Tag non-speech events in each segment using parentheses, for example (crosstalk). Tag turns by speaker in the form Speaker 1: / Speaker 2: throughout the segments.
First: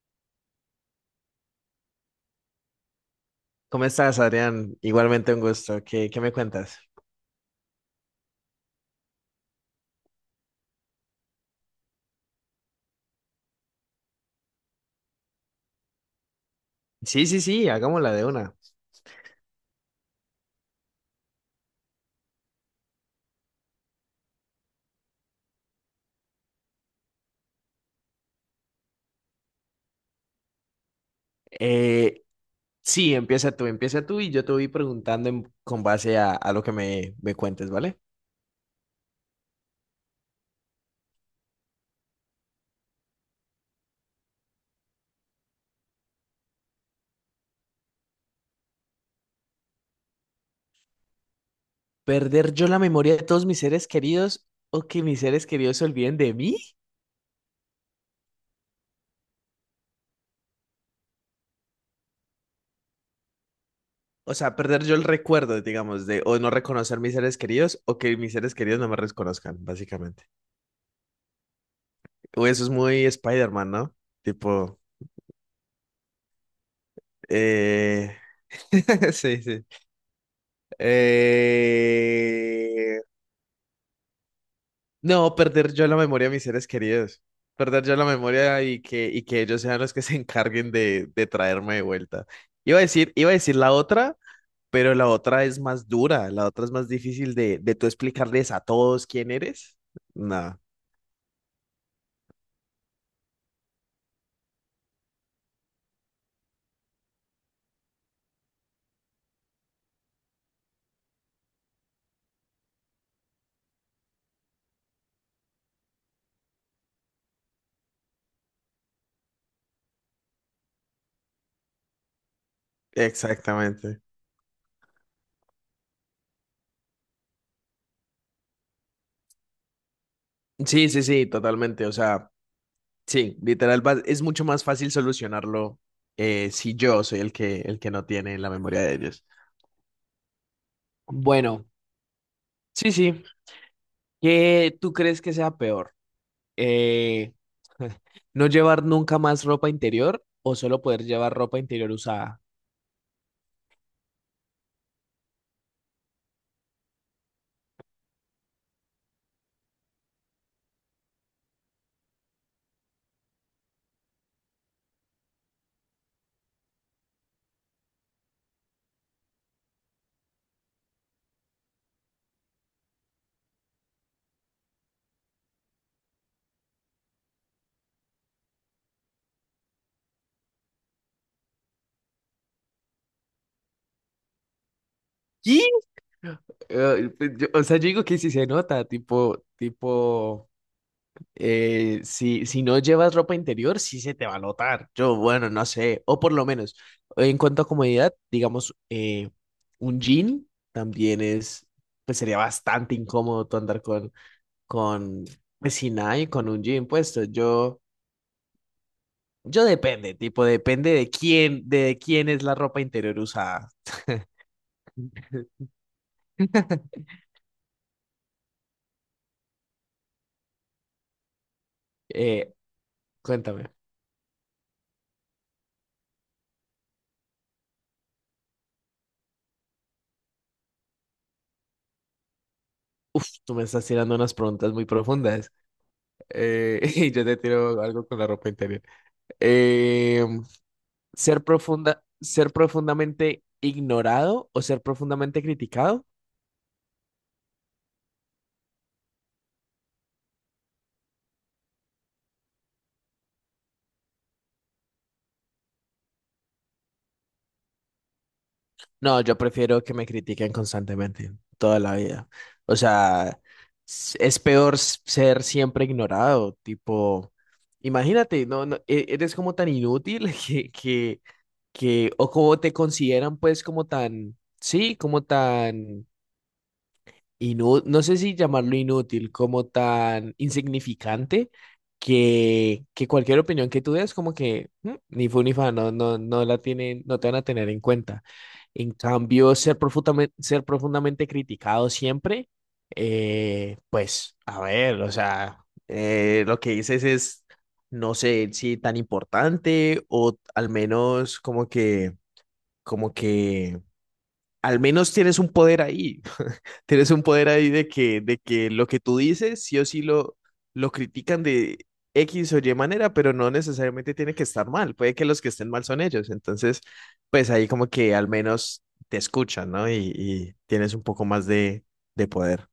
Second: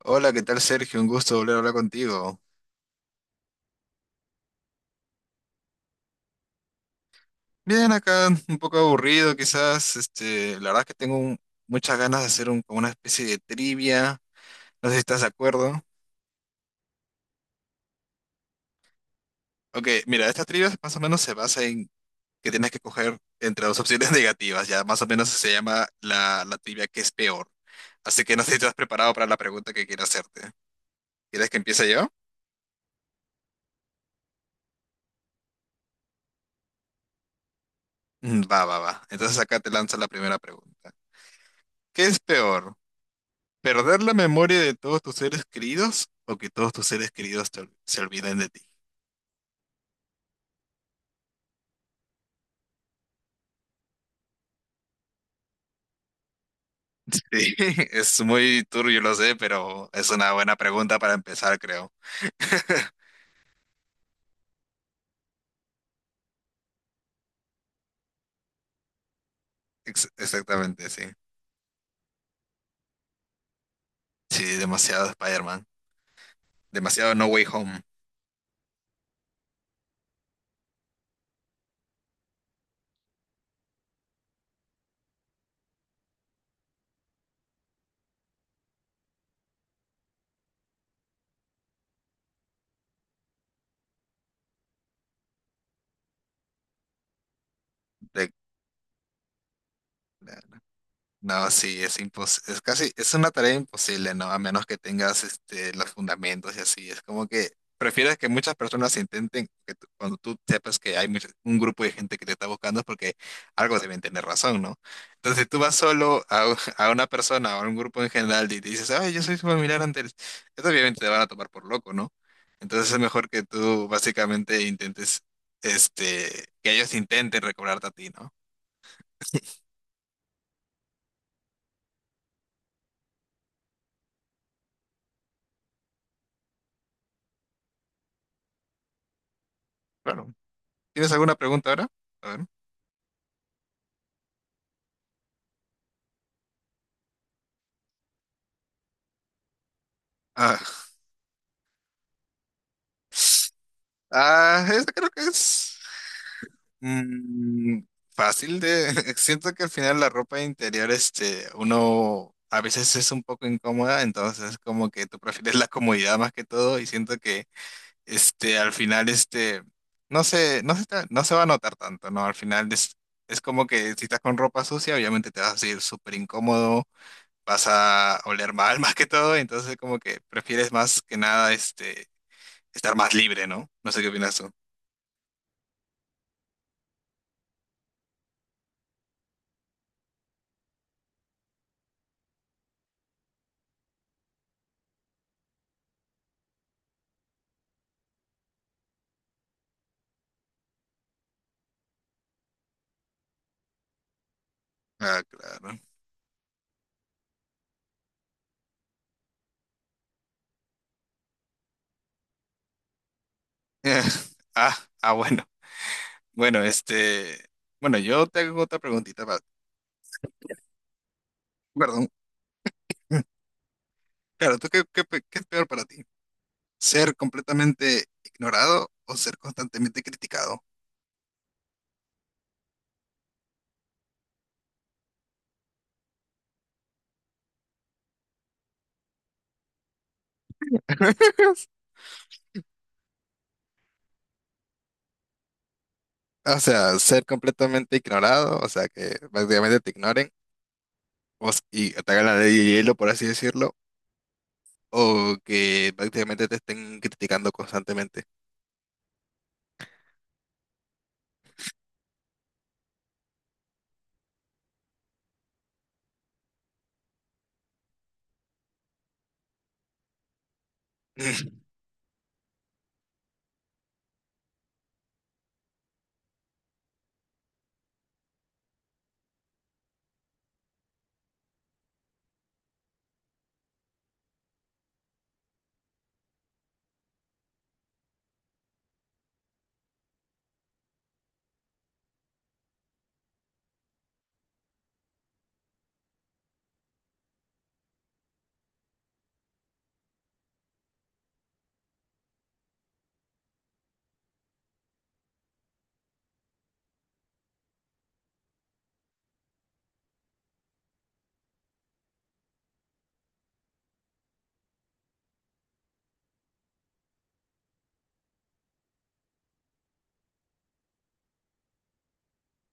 Speaker 1: Hola, ¿qué tal Sergio? Un gusto volver a hablar contigo.
Speaker 2: ¿Cómo estás, Adrián? Igualmente un gusto. ¿Qué me cuentas?
Speaker 1: Bien, acá un poco aburrido quizás. La verdad es que muchas ganas de hacer como una especie de trivia. No sé si estás de acuerdo.
Speaker 2: Sí, sí, sí, hagámosla de una.
Speaker 1: Ok, mira, esta trivia más o menos se basa en que tienes que coger entre dos opciones (laughs) negativas. Ya más o menos se llama la trivia que es peor. Así que no sé si estás preparado para la pregunta que quiero hacerte. ¿Quieres que empiece yo?
Speaker 2: Eh, sí, empieza tú y yo te voy preguntando con base a lo que me cuentes, ¿vale?
Speaker 1: Mm, va. Entonces acá te lanzo la primera pregunta. ¿Qué es peor? ¿Perder la memoria de todos tus seres queridos o que todos tus seres queridos se olviden de ti?
Speaker 2: ¿Perder yo la memoria de todos mis seres queridos o que mis seres queridos se olviden de mí?
Speaker 1: (laughs) Sí, es muy turbio, lo sé, pero es una buena pregunta para empezar, creo. (laughs)
Speaker 2: O sea, perder yo el recuerdo, digamos, de o no reconocer mis seres queridos o que mis seres queridos no me reconozcan, básicamente.
Speaker 1: Exactamente, sí.
Speaker 2: O eso es muy Spider-Man, ¿no?
Speaker 1: Sí,
Speaker 2: Tipo,
Speaker 1: demasiado Spider-Man. Demasiado No Way Home.
Speaker 2: eh... (laughs) sí, sí. Eh, No, perder yo la memoria de mis seres queridos. Perder yo la memoria y que ellos sean los que se encarguen de traerme de vuelta. Iba a decir la otra, pero la otra es más dura, la otra es más difícil de tú
Speaker 1: De-
Speaker 2: explicarles a todos quién eres. No,
Speaker 1: No, sí, es casi, es una tarea imposible, ¿no? A menos que tengas este, los fundamentos y así. Es como que prefieres que muchas personas intenten, cuando tú sepas que hay un grupo de gente que te está buscando es porque algo deben tener razón, ¿no? Entonces, si tú vas solo a, (laughs) a una persona o a un grupo en general y te dices, ay, yo soy familiar antes, esto obviamente te van a tomar por loco, ¿no? Entonces es mejor que tú
Speaker 2: exactamente.
Speaker 1: básicamente intentes, este, que ellos intenten recobrarte a ti, ¿no?
Speaker 2: Sí, sí, sí, totalmente. O sea, sí, literal, es mucho más fácil solucionarlo si yo soy el que no tiene la memoria de ellos.
Speaker 1: Claro. ¿Tienes alguna
Speaker 2: Bueno,
Speaker 1: pregunta ahora? A ver.
Speaker 2: sí, sí. ¿Qué tú crees que sea peor? eh, (laughs) no llevar nunca más ropa interior o solo
Speaker 1: Ah,
Speaker 2: poder llevar ropa interior usada.
Speaker 1: ah, esta creo que es mm, fácil de... (laughs) Siento que al final la ropa interior, este, uno a veces es un poco incómoda, entonces como que tú prefieres la comodidad más que todo y siento que, este, al final, este, no se va a notar tanto, ¿no? Al final es como que si estás con ropa sucia, obviamente te vas a sentir súper incómodo, vas a oler mal (laughs) más que todo, entonces como que prefieres más que nada, este, estar más libre, ¿no? No sé qué opinas tú.
Speaker 2: ¿Y? Pues, o sea, yo digo que si se nota, tipo, tipo, si, si no llevas ropa interior, sí se te va a notar. Yo, bueno, no sé, o por lo menos, en cuanto a comodidad, digamos, un jean también es, pues sería bastante incómodo tú andar
Speaker 1: Ah,
Speaker 2: con, pues
Speaker 1: claro. (laughs)
Speaker 2: sin nada y con un jean puesto. Yo... Yo depende, tipo, depende de quién es la ropa interior usada.
Speaker 1: Eh, ah, ah, bueno. Bueno,
Speaker 2: (laughs)
Speaker 1: este. Bueno, yo te hago otra preguntita. Va. Perdón.
Speaker 2: Eh,
Speaker 1: (laughs)
Speaker 2: cuéntame.
Speaker 1: Claro, ¿tú qué, qué, pe- qué es peor para ti? ¿Ser completamente ignorado o ser constantemente criticado?
Speaker 2: Uf, tú me estás tirando unas preguntas muy profundas. (laughs) Y yo te tiro algo con la ropa interior. Eh, ser profundamente ignorado o ser profundamente criticado.
Speaker 1: O sea, ser completamente ignorado, o sea, que prácticamente te ignoren y te hagan la ley de hielo, por así decirlo, o que prácticamente te estén criticando constantemente. (sniffs)
Speaker 2: No, yo prefiero que me critiquen constantemente, toda la vida. O sea, es peor ser siempre ignorado, tipo, imagínate, no, no, eres como tan inútil (laughs)
Speaker 1: (laughs)
Speaker 2: o como te consideran pues como tan, sí, como tan no no sé si llamarlo inútil, como tan insignificante que cualquier opinión que tú des, como que "Mm, ni fu ni fa, no, no, no la tienen, no te van a tener en cuenta". En cambio, ser profundamente criticado siempre, pues, a ver, o sea, lo que dices es, no sé si tan importante o al menos como que al menos tienes un poder ahí. (laughs) Tienes un poder ahí de de que lo que tú dices, sí o sí lo critican de X o Y manera, pero no necesariamente tiene que estar mal. Puede que los que estén mal son ellos. Entonces, pues ahí como que al menos te escuchan, ¿no? Y tienes un poco más de poder.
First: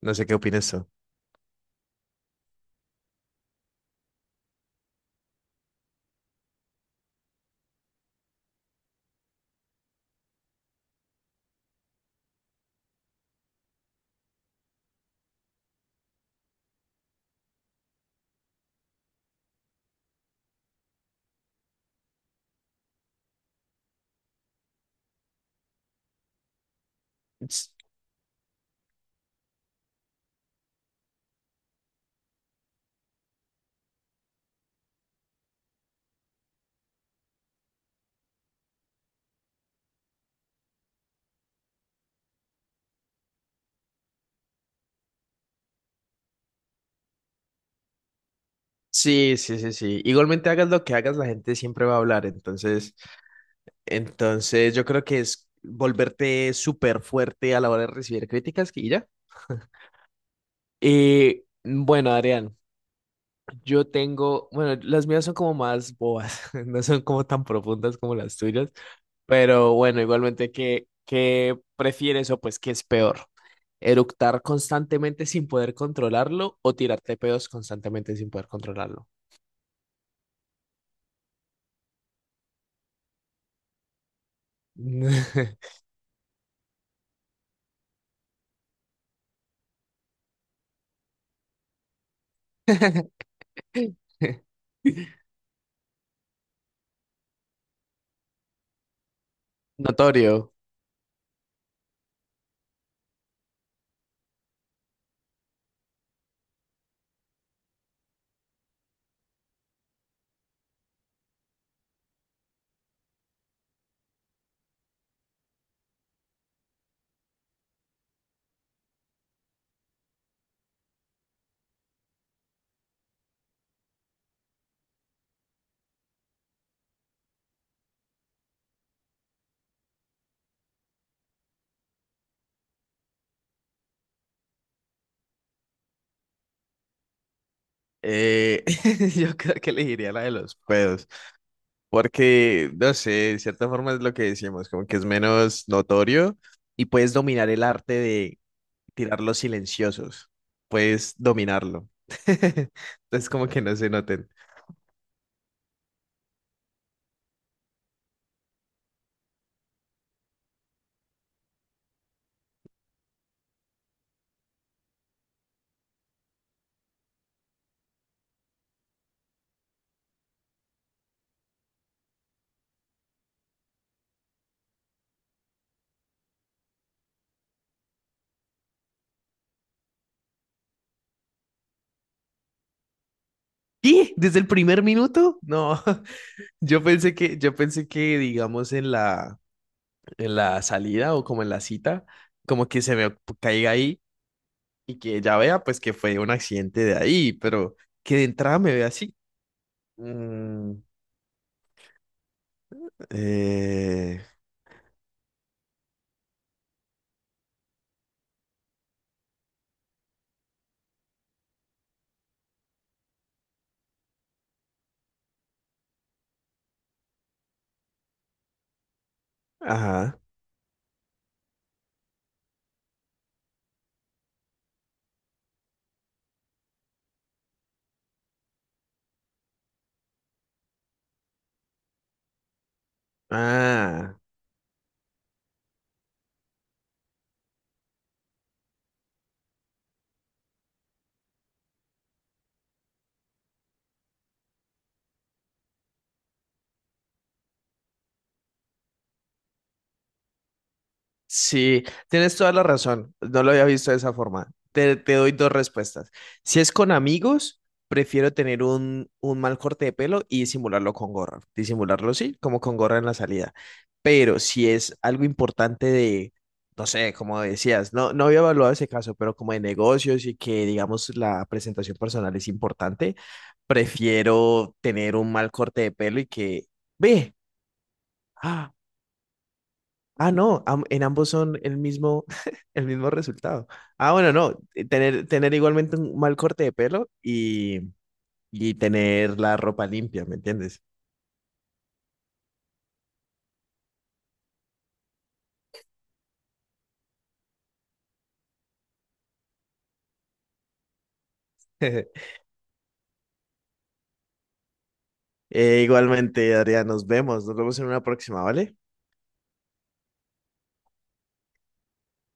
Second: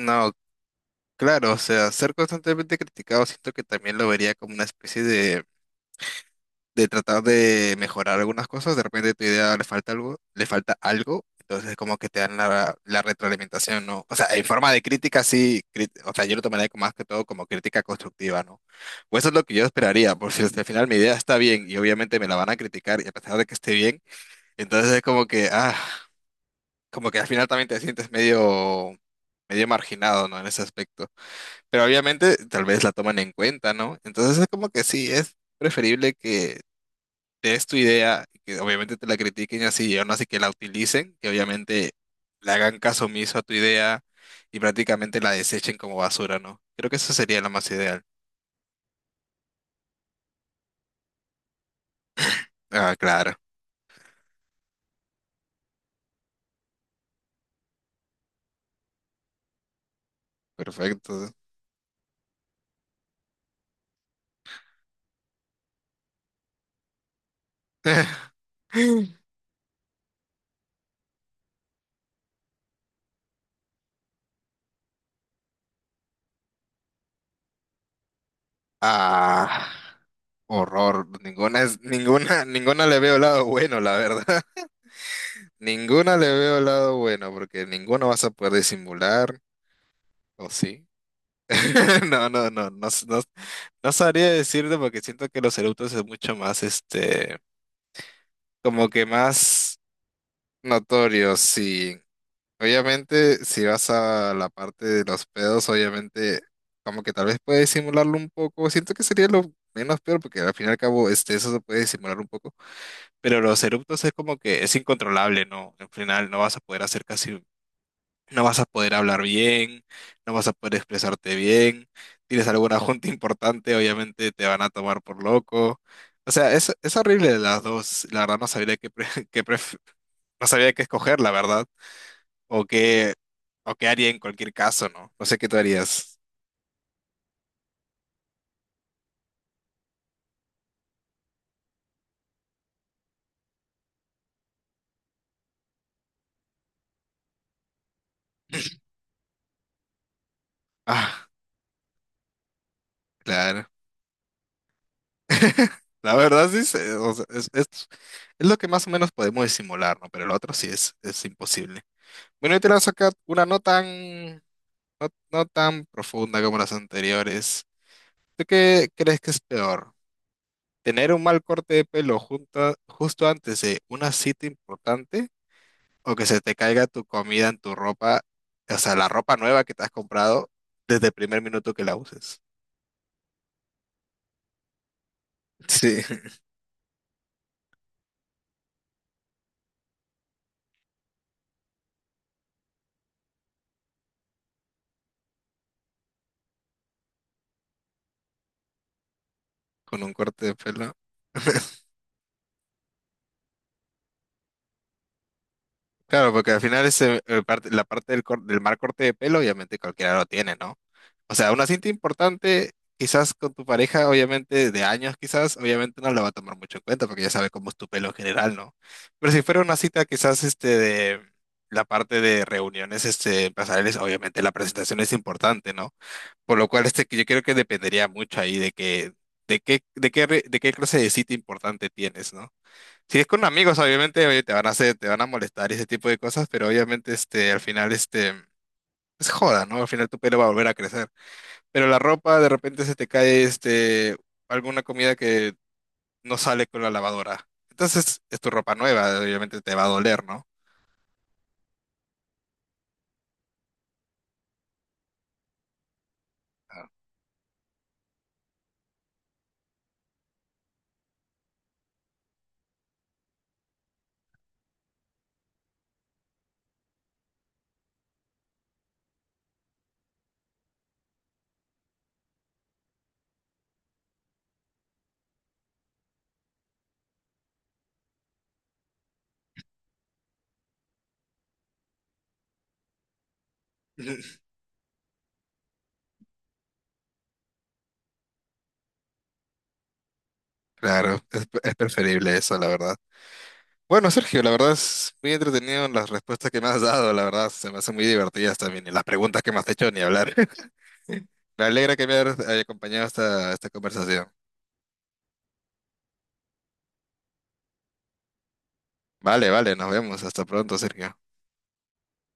Speaker 2: No sé qué opinas tú.
Speaker 1: claro, o sea, ser constantemente criticado siento que también lo vería como una especie de tratar de mejorar algunas cosas, de repente tu idea le falta algo, entonces como que te dan la retroalimentación, ¿no? O sea, en forma de o sea, yo lo tomaría como- más que todo como crítica constructiva, ¿no? O eso es lo que yo esperaría, por si al final mi idea está bien y obviamente me la van a criticar y a pesar de que esté bien, entonces es como que, ah, como que al final también
Speaker 2: S-
Speaker 1: te sientes medio... medio marginado, ¿no? En ese aspecto. Pero obviamente tal vez la toman en cuenta, ¿no? Entonces es como que sí, es preferible que es tu idea, que obviamente te la critiquen y así, y aún así que la utilicen, que obviamente le hagan caso omiso a tu idea y prácticamente la desechen como basura, ¿no? Creo que eso sería lo más ideal.
Speaker 2: Sí, sí, sí, sí. Igualmente hagas lo que hagas, la gente siempre va a hablar.
Speaker 1: Ah, claro,
Speaker 2: Entonces yo creo que es volverte súper fuerte a la hora de recibir críticas y ya. (laughs)
Speaker 1: perfecto.
Speaker 2: Y bueno, Adrián, yo tengo, bueno, las mías son como más bobas, (laughs) no son como tan profundas como las
Speaker 1: (laughs)
Speaker 2: tuyas, pero bueno, igualmente, qué prefieres o pues qué es peor? ¿Eructar constantemente sin poder controlarlo o tirarte pedos constantemente sin poder controlarlo?
Speaker 1: Ah, horror. Ninguna, ninguna le veo lado bueno, la verdad. (laughs) Ninguna le veo lado bueno, porque ninguno vas a poder disimular, ¿o sí? (laughs) No, no, no, no, no,
Speaker 2: (laughs)
Speaker 1: no sabría decirte porque siento que los eructos es mucho más este, como que más
Speaker 2: Notorio.
Speaker 1: notorio, sí. Obviamente, si vas a la parte de los pedos, obviamente, como que tal vez puedes simularlo un poco. Siento que sería lo menos peor, porque al fin y al cabo, este, eso se puede simular un poco. Pero los eruptos es como que es incontrolable, ¿no? Al final no vas a poder hacer casi no vas a poder hablar bien, no vas a poder expresarte bien. Tienes alguna (laughs) junta importante, obviamente te van a tomar por loco. O sea, es horrible las dos. La verdad no sabría (laughs) no sabría qué escoger, la verdad. O qué, o qué haría en cualquier caso, ¿no? No sé qué tú harías.
Speaker 2: Eh, (laughs) yo creo que elegiría la de los pedos, porque, no sé, de cierta forma es lo que decimos, como que es menos notorio y puedes dominar el arte de tirar los silenciosos, puedes
Speaker 1: Ah,
Speaker 2: dominarlo. (laughs) Entonces, como que
Speaker 1: claro.
Speaker 2: no se noten.
Speaker 1: (laughs) La verdad sí, se- o sea, es lo que más o menos podemos disimular, ¿no? Pero el otro sí es imposible. Bueno, yo te lanzo acá una nota. No, no tan profunda como las anteriores. ¿Tú qué crees que es peor? ¿Tener un mal corte de pelo justo antes de una cita importante? ¿O que se te caiga tu comida en tu ropa, o sea, la ropa nueva que te has comprado desde el primer minuto que la uses?
Speaker 2: ¿Y? ¿Desde el primer minuto? No,
Speaker 1: Sí,
Speaker 2: (laughs)
Speaker 1: (laughs)
Speaker 2: yo pensé que, digamos, en la salida o como en la cita, como que se me caiga ahí y que ya vea, pues, que fue un accidente de ahí, pero que de entrada me vea así.
Speaker 1: con un corte de
Speaker 2: Mm,
Speaker 1: pelo. (laughs)
Speaker 2: eh,
Speaker 1: Claro, porque al final ese, la parte del, del mal corte de pelo, obviamente cualquiera lo tiene, ¿no? O sea, una cinta importante, quizás con tu pareja, obviamente de años, quizás, obviamente no la va a tomar mucho en cuenta porque ya sabe cómo es tu pelo en general, ¿no? Pero si fuera una cita,
Speaker 2: ajá.
Speaker 1: quizás este de la parte de reuniones este, empresariales, obviamente la presentación es importante, ¿no? Por lo cual este, que yo creo que dependería mucho ahí de que, de qué clase de cita importante tienes, ¿no? Si es con amigos,
Speaker 2: Ah,
Speaker 1: obviamente, oye, te van a hacer, te van a molestar y ese tipo de cosas, pero obviamente, este, al final, este, es joda, ¿no? Al final tu pelo va a volver a crecer. Pero la ropa, de repente se te cae, este, alguna comida que no sale con la lavadora. Entonces, es tu ropa nueva, obviamente te va a doler, ¿no?
Speaker 2: sí, tienes toda la razón. No lo había visto de esa forma. Te doy dos respuestas. Si es con amigos, prefiero tener un mal corte de pelo y disimularlo con gorra. Disimularlo, sí, como con gorra en la salida. Pero si es algo importante de, no sé, como decías, no, no había evaluado ese caso, pero como de negocios y que, digamos, la presentación personal es importante, prefiero tener un mal corte de pelo y que, ve, ¡ah! Ah, no, en ambos son el mismo, (laughs) el mismo resultado.
Speaker 1: (laughs)
Speaker 2: Ah, bueno,
Speaker 1: Ujú.
Speaker 2: no, tener igualmente un mal corte de pelo y tener la ropa limpia, ¿me entiendes?
Speaker 1: Claro, es preferible eso, la verdad. Bueno, Sergio, la verdad es muy entretenido las respuestas que me has dado, la verdad, se me hacen muy divertidas también, y las preguntas que me has hecho, ni hablar. (laughs) Me alegra que me hayas
Speaker 2: (laughs)
Speaker 1: acompañado a esta, esta conversación.
Speaker 2: Igualmente, Adrián, nos vemos en una próxima, ¿vale?
Speaker 1: Vale, vale, nos vemos. Hasta pronto, Sergio.